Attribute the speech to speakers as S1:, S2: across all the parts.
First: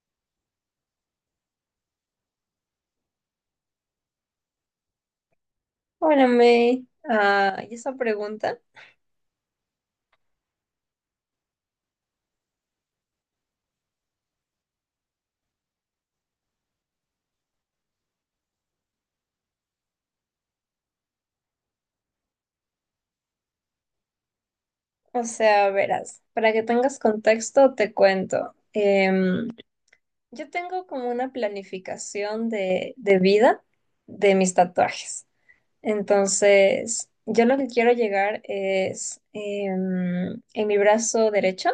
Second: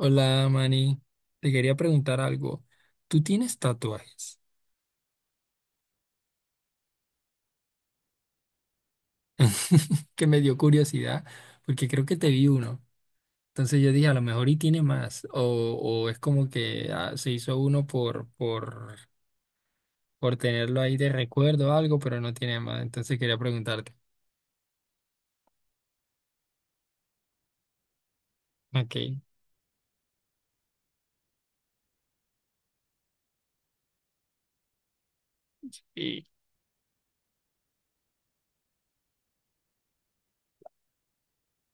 S1: Hola, Manny. Te quería preguntar algo. ¿Tú tienes tatuajes?
S2: Bueno, May, y esa pregunta,
S1: Que me dio curiosidad porque creo que te vi uno. Entonces yo dije, a lo mejor y tiene más. O es como que se hizo uno por tenerlo ahí de recuerdo o algo, pero no tiene más. Entonces quería preguntarte.
S2: o sea, verás, para que tengas contexto, te cuento.
S1: Ok.
S2: Yo tengo como una planificación de vida de mis tatuajes.
S1: Y...
S2: Entonces, yo lo que quiero llegar es, en mi brazo derecho,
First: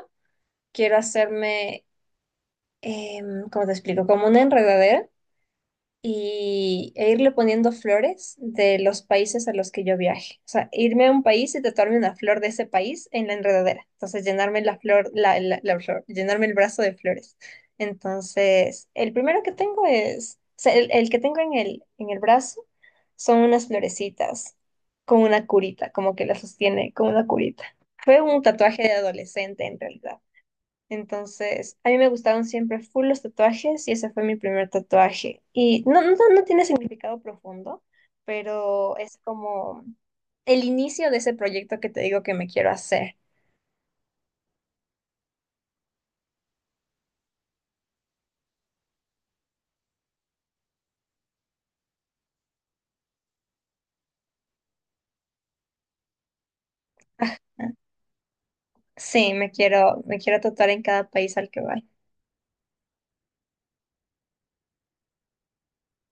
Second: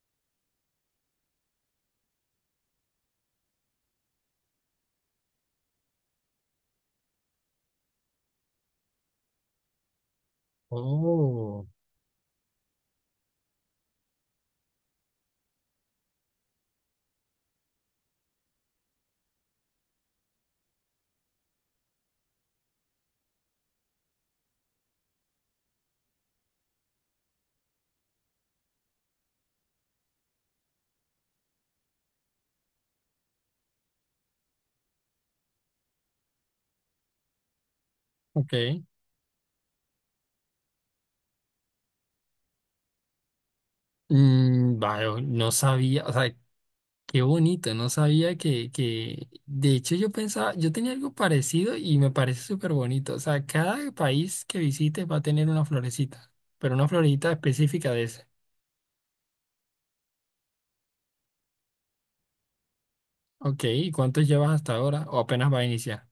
S2: quiero hacerme, ¿cómo te explico? Como una enredadera e irle poniendo flores de los países a los que yo viaje. O sea, irme a un país y
S1: Oh,
S2: tatuarme una flor de ese país en la enredadera. Entonces, llenarme la flor, la flor, llenarme el brazo de flores. Entonces, el primero que tengo es, o sea, el que tengo en en el brazo son unas florecitas con una curita, como que la sostiene con una curita. Fue un tatuaje de adolescente en realidad. Entonces, a mí me gustaron siempre full los tatuajes y ese fue mi primer tatuaje. Y no tiene significado profundo,
S1: ok.
S2: pero es como el inicio de ese proyecto que te digo que me quiero hacer.
S1: Vaya, no sabía. O sea, qué bonito, no sabía que, de hecho yo pensaba, yo tenía algo parecido y me parece súper bonito. O sea, cada país que visites va a tener una florecita, pero una florecita
S2: Ajá.
S1: específica de ese.
S2: Sí, me quiero tatuar en cada país al que voy.
S1: Ok, ¿y cuántos llevas hasta ahora? ¿O apenas va a iniciar?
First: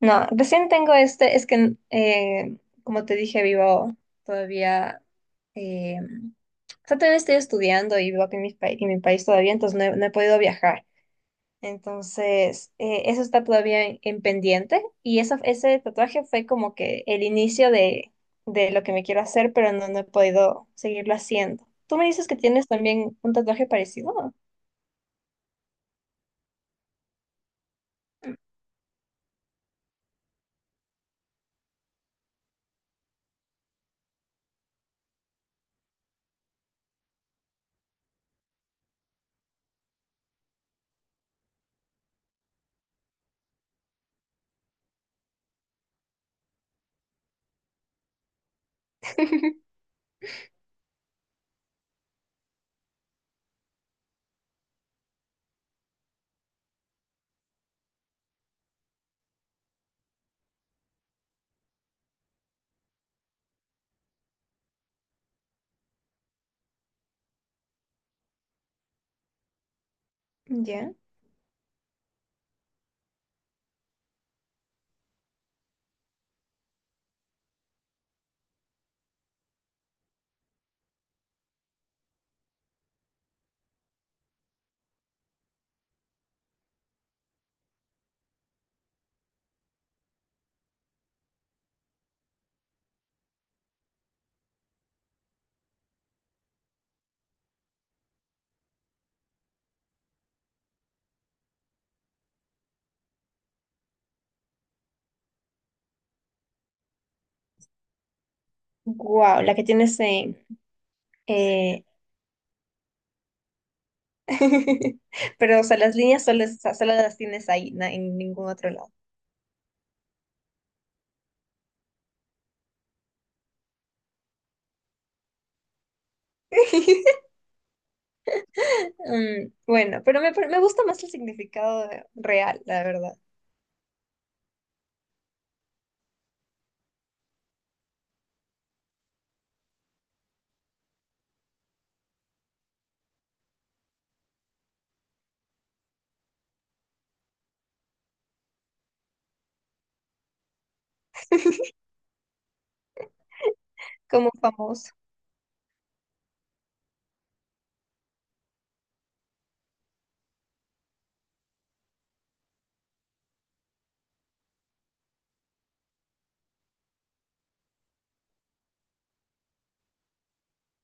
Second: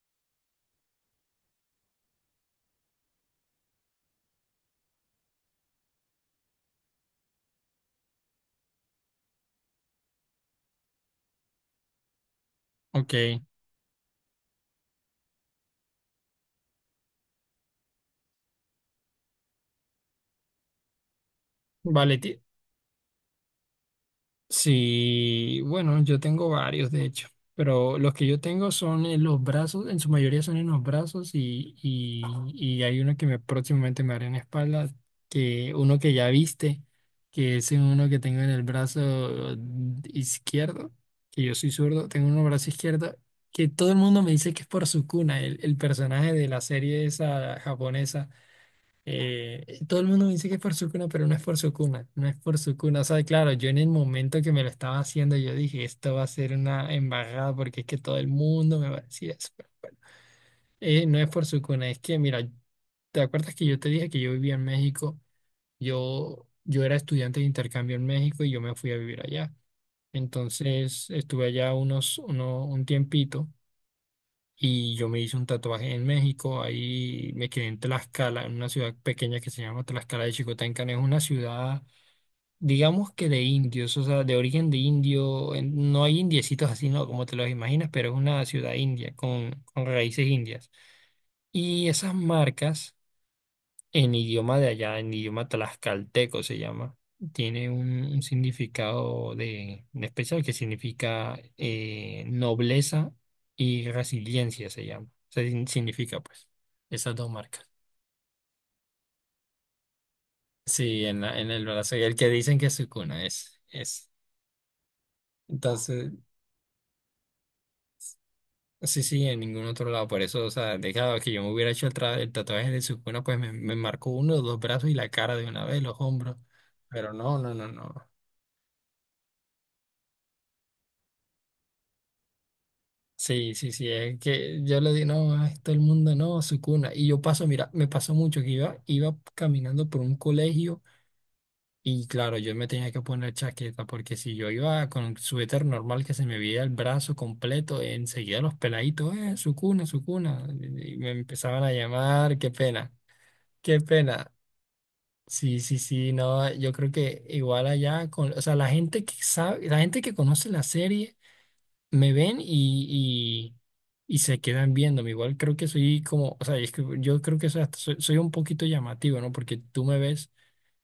S2: No, recién tengo este, es que como te dije, vivo todavía, eh, o sea, todavía estoy estudiando y vivo aquí en en mi país todavía, entonces no he podido viajar. Entonces,
S1: Ok,
S2: eso está todavía en pendiente y eso, ese tatuaje fue como que el inicio de lo que me quiero hacer, pero no he podido seguirlo haciendo. Tú me
S1: vale,
S2: dices que tienes también un tatuaje parecido.
S1: sí, bueno, yo tengo varios de hecho, pero los que yo tengo son en los brazos, en su mayoría son en los brazos y hay uno próximamente me haré en la espalda, que uno que ya viste, que es uno que tengo en el brazo izquierdo, que yo soy zurdo, tengo un brazo izquierdo, que todo el mundo me dice que es por Sukuna, el personaje de la serie esa japonesa. Eh, todo el mundo me dice que es por su cuna, pero no es por su cuna, no es por su cuna. O sea, claro, yo en el momento que me lo estaba haciendo, yo dije, esto va a ser una embarrada porque es que todo el mundo me va a decir eso. No es por su cuna, es que, mira, ¿te acuerdas que yo te dije que yo vivía en México? Yo era estudiante de intercambio en México y yo me fui a vivir allá.
S2: Ya.
S1: Entonces, estuve allá un tiempito. Y yo me hice un tatuaje en México, ahí me quedé en Tlaxcala, en una ciudad pequeña que se llama Tlaxcala de Xicoténcan. Es una ciudad, digamos que de indios, o sea, de origen de indio. No hay indiecitos así, ¿no? Como te los imaginas, pero es una ciudad india, con, raíces indias. Y esas marcas en idioma de allá, en idioma tlaxcalteco se llama, tiene un significado de especial que significa nobleza y resiliencia se llama. Se sin- significa pues esas dos marcas.
S2: Wow, la que tienes en...
S1: Sí, en el
S2: eh,
S1: brazo, y el que dicen que es su cuna es.
S2: Pero, o sea, las
S1: Entonces,
S2: líneas solo, solo las tienes ahí, en ningún otro lado.
S1: sí, sí, en ningún otro lado. Por eso, o sea, dejado que yo me hubiera hecho el tatuaje de su cuna, pues me marcó uno, dos brazos y la cara de una vez, los hombros. Pero no, no, no, no.
S2: Mm, bueno, pero me gusta más el significado real, la verdad,
S1: Sí, sí, sí, es que yo le di, no, a todo el mundo, no, su cuna. Y yo paso, mira, me pasó mucho que iba caminando por un colegio y claro, yo me tenía que poner chaqueta porque si yo iba con un suéter normal que se me veía el brazo completo, enseguida los peladitos, su cuna, y me empezaban a llamar, qué pena, qué
S2: como
S1: pena.
S2: famoso.
S1: Sí, sí, sí, no, yo creo que igual allá, o sea, la gente que sabe, la gente que conoce la serie me ven y se quedan viéndome. Igual creo que soy como, o sea, es que yo creo que soy, soy un poquito llamativo, ¿no? Porque tú me ves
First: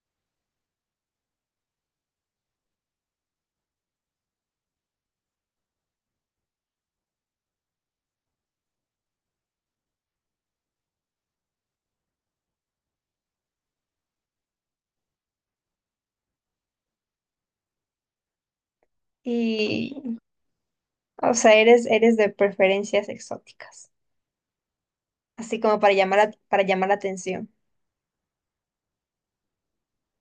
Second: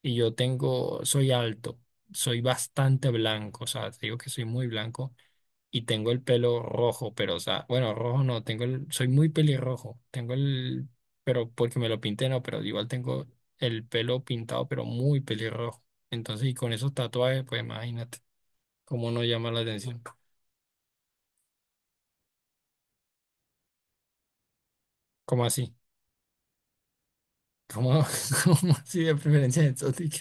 S1: y yo tengo, soy alto, soy bastante blanco, o sea, te digo que soy muy blanco y tengo el pelo rojo, pero, o sea, bueno, rojo no, tengo el, soy muy pelirrojo, tengo el, pero porque me lo pinté, no, pero igual tengo el pelo pintado, pero muy pelirrojo. Entonces, y con esos tatuajes, pues imagínate cómo no llama la
S2: Y
S1: atención.
S2: o sea, eres de preferencias exóticas,
S1: ¿Cómo
S2: así
S1: así?
S2: como para llamar la atención.
S1: ¿Cómo, cómo así de preferencia exótica?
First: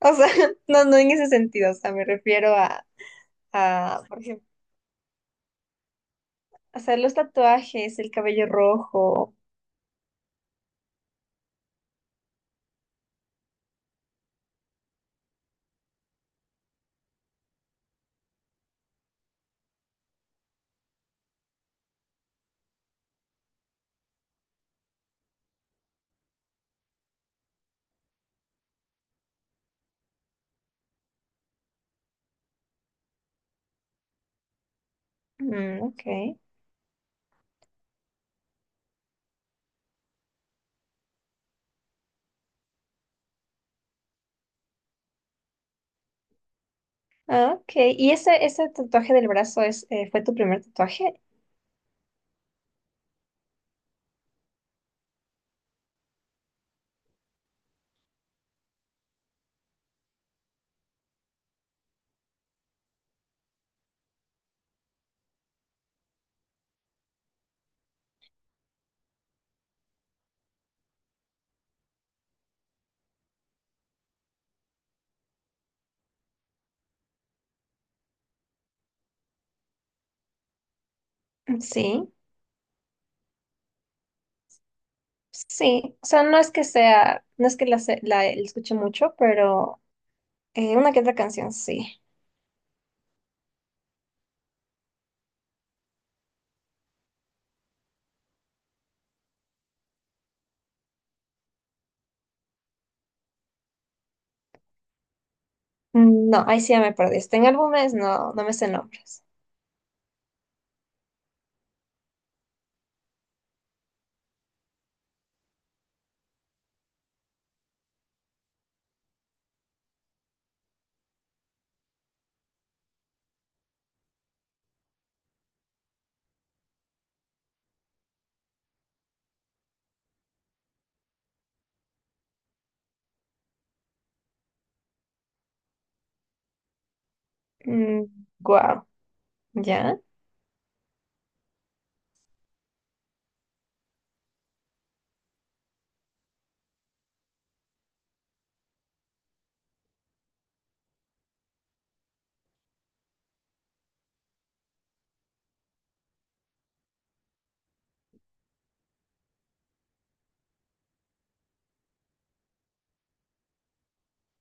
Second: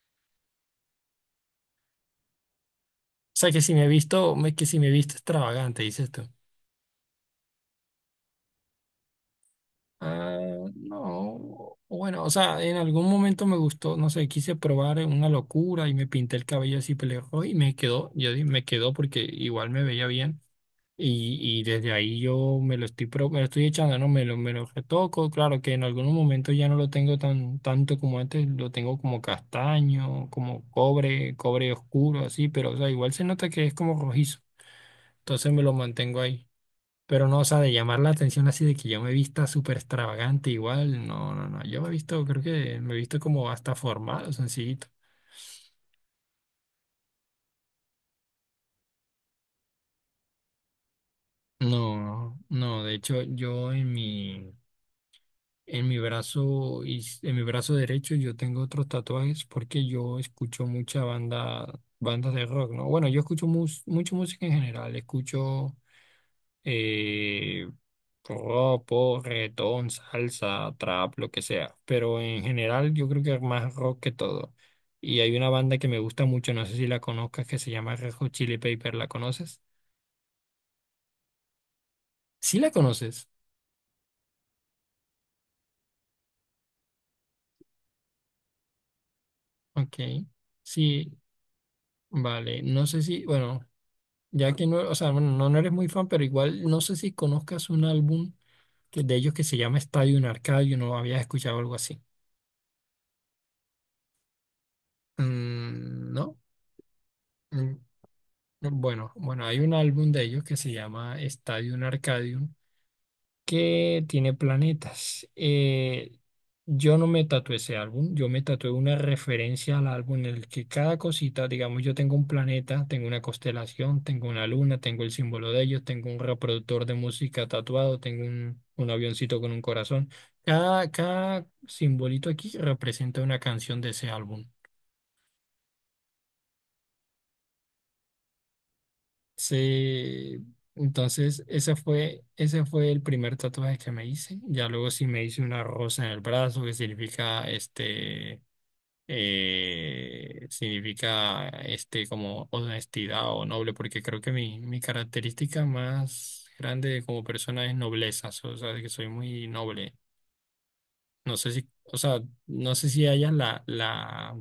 S2: O sea, no, no en ese sentido, o sea, me refiero
S1: O sea, que si me he
S2: a,
S1: visto,
S2: por ejemplo,
S1: que si me he visto extravagante, dices tú.
S2: hacer los tatuajes, el cabello rojo.
S1: Ah, no. Bueno, o sea, en algún momento me gustó, no sé, quise probar una locura y me pinté el cabello así pelirrojo y me quedó, me quedó porque igual me veía bien. Y desde ahí yo me lo estoy echando, ¿no? Me lo retoco. Claro que en algunos momentos ya no lo tengo tanto como antes, lo tengo como castaño, como cobre, cobre oscuro, así, pero o sea, igual se nota que es como rojizo. Entonces me lo
S2: Mm, ok.
S1: mantengo ahí. Pero no, o sea, de llamar la atención así de que yo me vista súper extravagante, igual, no, no, no. Yo me he visto, creo que me he visto como hasta formal, sencillito.
S2: Ah, ok. ¿Y ese tatuaje del brazo es, fue tu primer tatuaje?
S1: No, no, de hecho, yo en mi. En mi brazo, y en mi brazo derecho yo tengo otros tatuajes porque yo escucho bandas de rock, ¿no? Bueno, yo escucho mucha música en general, escucho eh, rock, pop, reggaetón, salsa, trap, lo que sea, pero en general yo creo que más rock que todo. Y hay una banda que me gusta mucho, no sé si la conozcas, que se llama Red Hot Chili Pepper, ¿la conoces?
S2: Sí,
S1: Sí la conoces,
S2: sí. O sea, no es que sea, no es que la escuche mucho, pero
S1: ok,
S2: una que otra
S1: sí,
S2: canción, sí.
S1: vale, no sé si, bueno. Ya que no, o sea, bueno, no, no eres muy fan, pero igual no sé si conozcas un álbum de ellos que se llama Stadium Arcadium, no habías escuchado algo así. Mm,
S2: Mm,
S1: no.
S2: no, ahí sí ya me perdiste. En
S1: Mm,
S2: álbumes no, no me sé
S1: Bueno,
S2: nombres.
S1: bueno, hay un álbum de ellos que se llama Stadium Arcadium que tiene planetas. Yo no me tatué ese álbum, yo me tatué una referencia al álbum en el que cada cosita, digamos, yo tengo un planeta, tengo una constelación, tengo una luna, tengo el símbolo de ellos, tengo un reproductor de música tatuado, tengo un, avioncito con un corazón. Cada simbolito aquí representa una canción de ese álbum.
S2: Mm, guau, ¿ya?
S1: Sí, entonces ese fue el primer tatuaje que me hice. Ya luego sí me hice una rosa en el brazo que significa como honestidad o noble, porque creo que mi característica más grande como persona es nobleza, o sea, que soy muy noble. No sé si, o sea, no sé si hayas la, la,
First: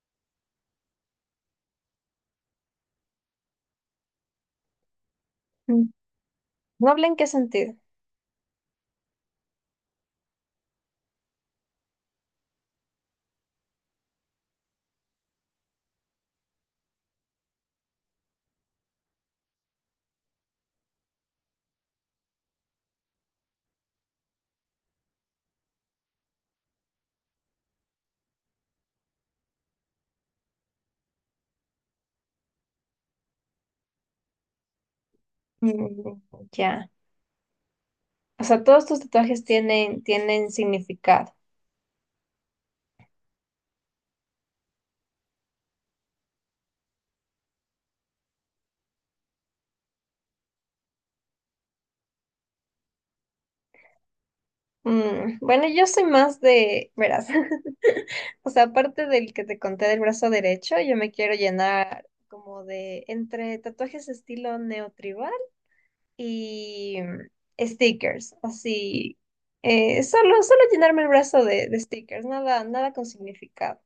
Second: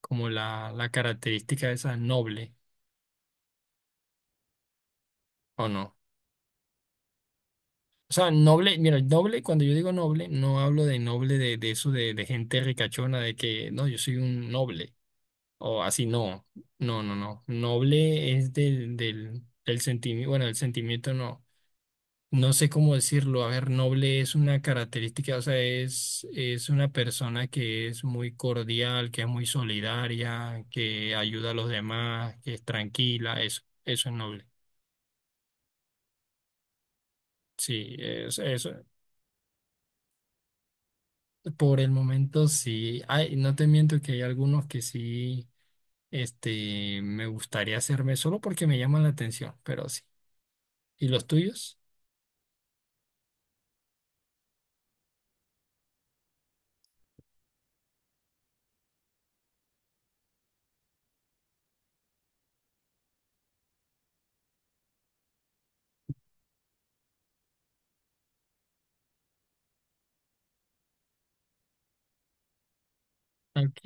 S1: como la característica esa noble o
S2: Mm,
S1: no.
S2: ¿noble en qué sentido?
S1: O sea, noble, mira, el noble, cuando yo digo noble, no hablo de noble de eso de gente ricachona, de que no, yo soy un noble, o así, no, no, no, no. Noble es del sentimiento, bueno, el sentimiento no, no sé cómo decirlo. A ver, noble es una característica, o sea, es una persona que es muy cordial, que es muy solidaria, que ayuda a los demás, que es tranquila, eso es noble.
S2: Mm, ya.
S1: Sí,
S2: O sea,
S1: eso,
S2: todos tus tatuajes tienen, tienen significado.
S1: por el momento sí, hay, no te miento que hay algunos que sí, me gustaría hacerme solo porque me llaman la atención, pero sí. ¿Y los tuyos?
S2: Mm, bueno, yo soy más de, verás, o sea, aparte del que te conté del brazo derecho, yo me quiero llenar como de entre tatuajes estilo neotribal y mm, stickers, así. Solo, solo llenarme el brazo de stickers, nada, nada con significado.
S1: Ok.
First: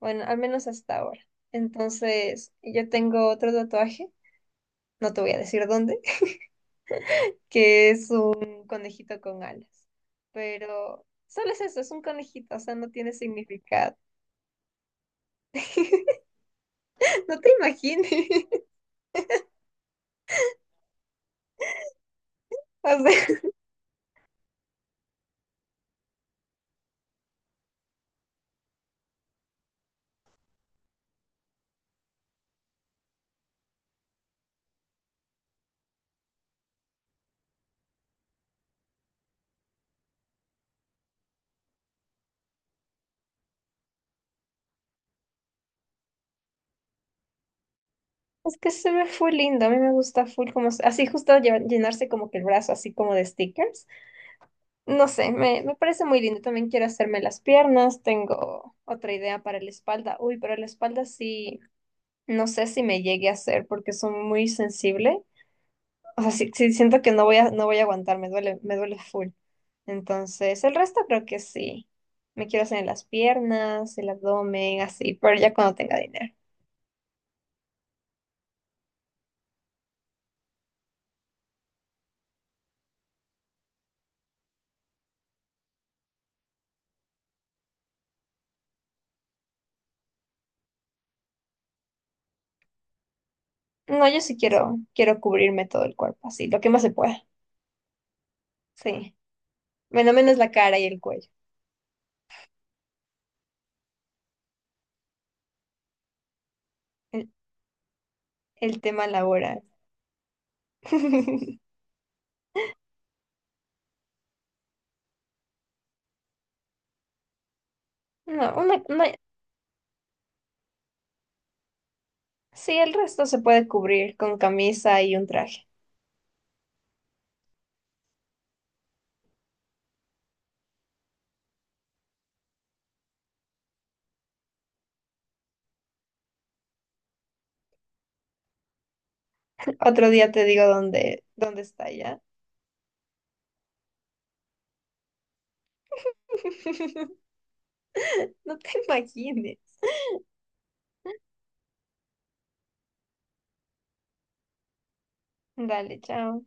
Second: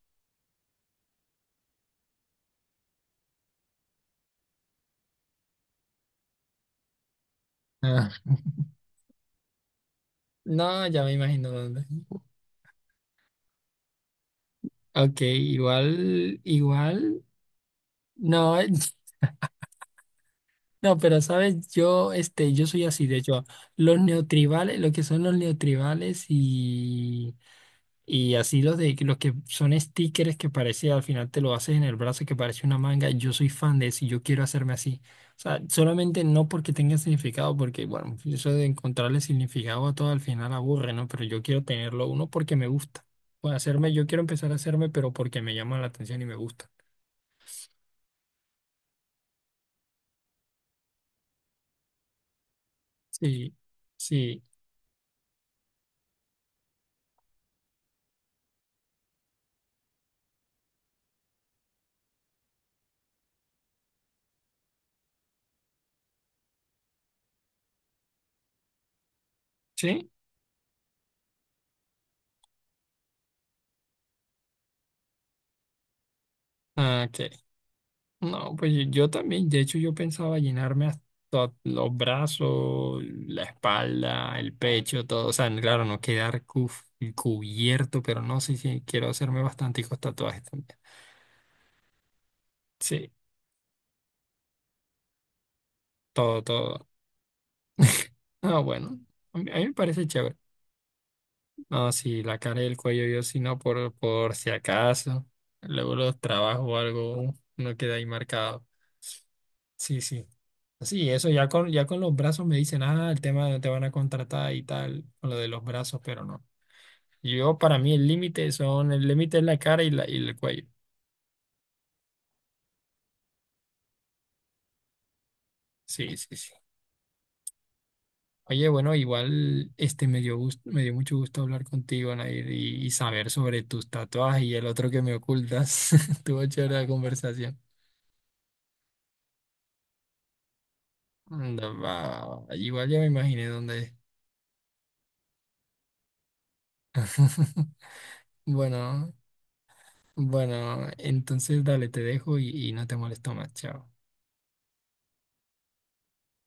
S2: Bueno, al menos hasta ahora. Entonces, yo tengo otro tatuaje, no te voy a decir dónde, que
S1: Ah,
S2: es un conejito con alas.
S1: no, ya
S2: Pero
S1: me imagino
S2: solo es eso,
S1: dónde.
S2: es un conejito, o sea, no tiene significado.
S1: Ok, igual, igual,
S2: No te imagines.
S1: no, no, pero sabes, yo soy
S2: O
S1: así, de
S2: sea,
S1: hecho, los neotribales, lo que son los neotribales y así los de los que son stickers que parece al final te lo haces en el brazo que parece una manga. Yo soy fan de eso y yo quiero hacerme así. O sea, solamente no porque tenga significado, porque bueno, eso de encontrarle significado a todo al final aburre, ¿no? Pero yo quiero tenerlo uno porque me gusta. Bueno, yo quiero empezar a hacerme, pero porque me llama la atención y me gusta.
S2: es que se ve full lindo. A mí me gusta full como así justo llenarse como que el brazo así como de
S1: Sí,
S2: stickers.
S1: sí,
S2: No sé, me parece muy lindo. También quiero hacerme las piernas. Tengo otra idea para la espalda. Uy, pero la espalda sí, no sé si me llegue a hacer porque soy muy sensible. O sea, sí, sí siento que no voy a aguantar, me duele full.
S1: sí.
S2: Entonces, el resto creo que sí. Me quiero hacer en las piernas, el abdomen, así, pero ya cuando tenga dinero.
S1: Ah, ok. No, pues yo también, de hecho yo pensaba llenarme hasta los brazos, la espalda, el pecho, todo, o sea, claro, no quedar cubierto, pero no sé si quiero hacerme bastanticos tatuajes también. Sí,
S2: No, yo sí quiero, quiero cubrirme todo el cuerpo,
S1: todo,
S2: así, lo que más
S1: todo.
S2: se pueda.
S1: Ah, bueno,
S2: Sí.
S1: a mí me parece
S2: Menos
S1: chévere.
S2: menos la cara y el cuello.
S1: No, sí, la cara y el cuello yo sí no, por si acaso, luego los trabajos o
S2: El,
S1: algo, no queda ahí marcado.
S2: el tema laboral.
S1: Sí, sí. Sí, eso ya ya con los brazos me dicen, ah, el tema de te van a contratar y tal, con lo de los brazos, pero no. Yo, para mí, el
S2: No,
S1: límite son, el límite es la cara y el cuello.
S2: sí, el resto se puede cubrir con camisa y un traje.
S1: Sí, sí, sí. Oye, bueno, igual me dio mucho gusto hablar contigo, Nair, y saber sobre tus tatuajes y el otro que me ocultas. Tuvo chévere la conversación.
S2: Otro día te digo dónde, dónde
S1: Anda,
S2: está ya.
S1: va. Igual ya me imaginé dónde es.
S2: No te
S1: Bueno,
S2: imagines.
S1: bueno, entonces dale, te dejo y no te molesto más. Chao.
S2: Dale, chao.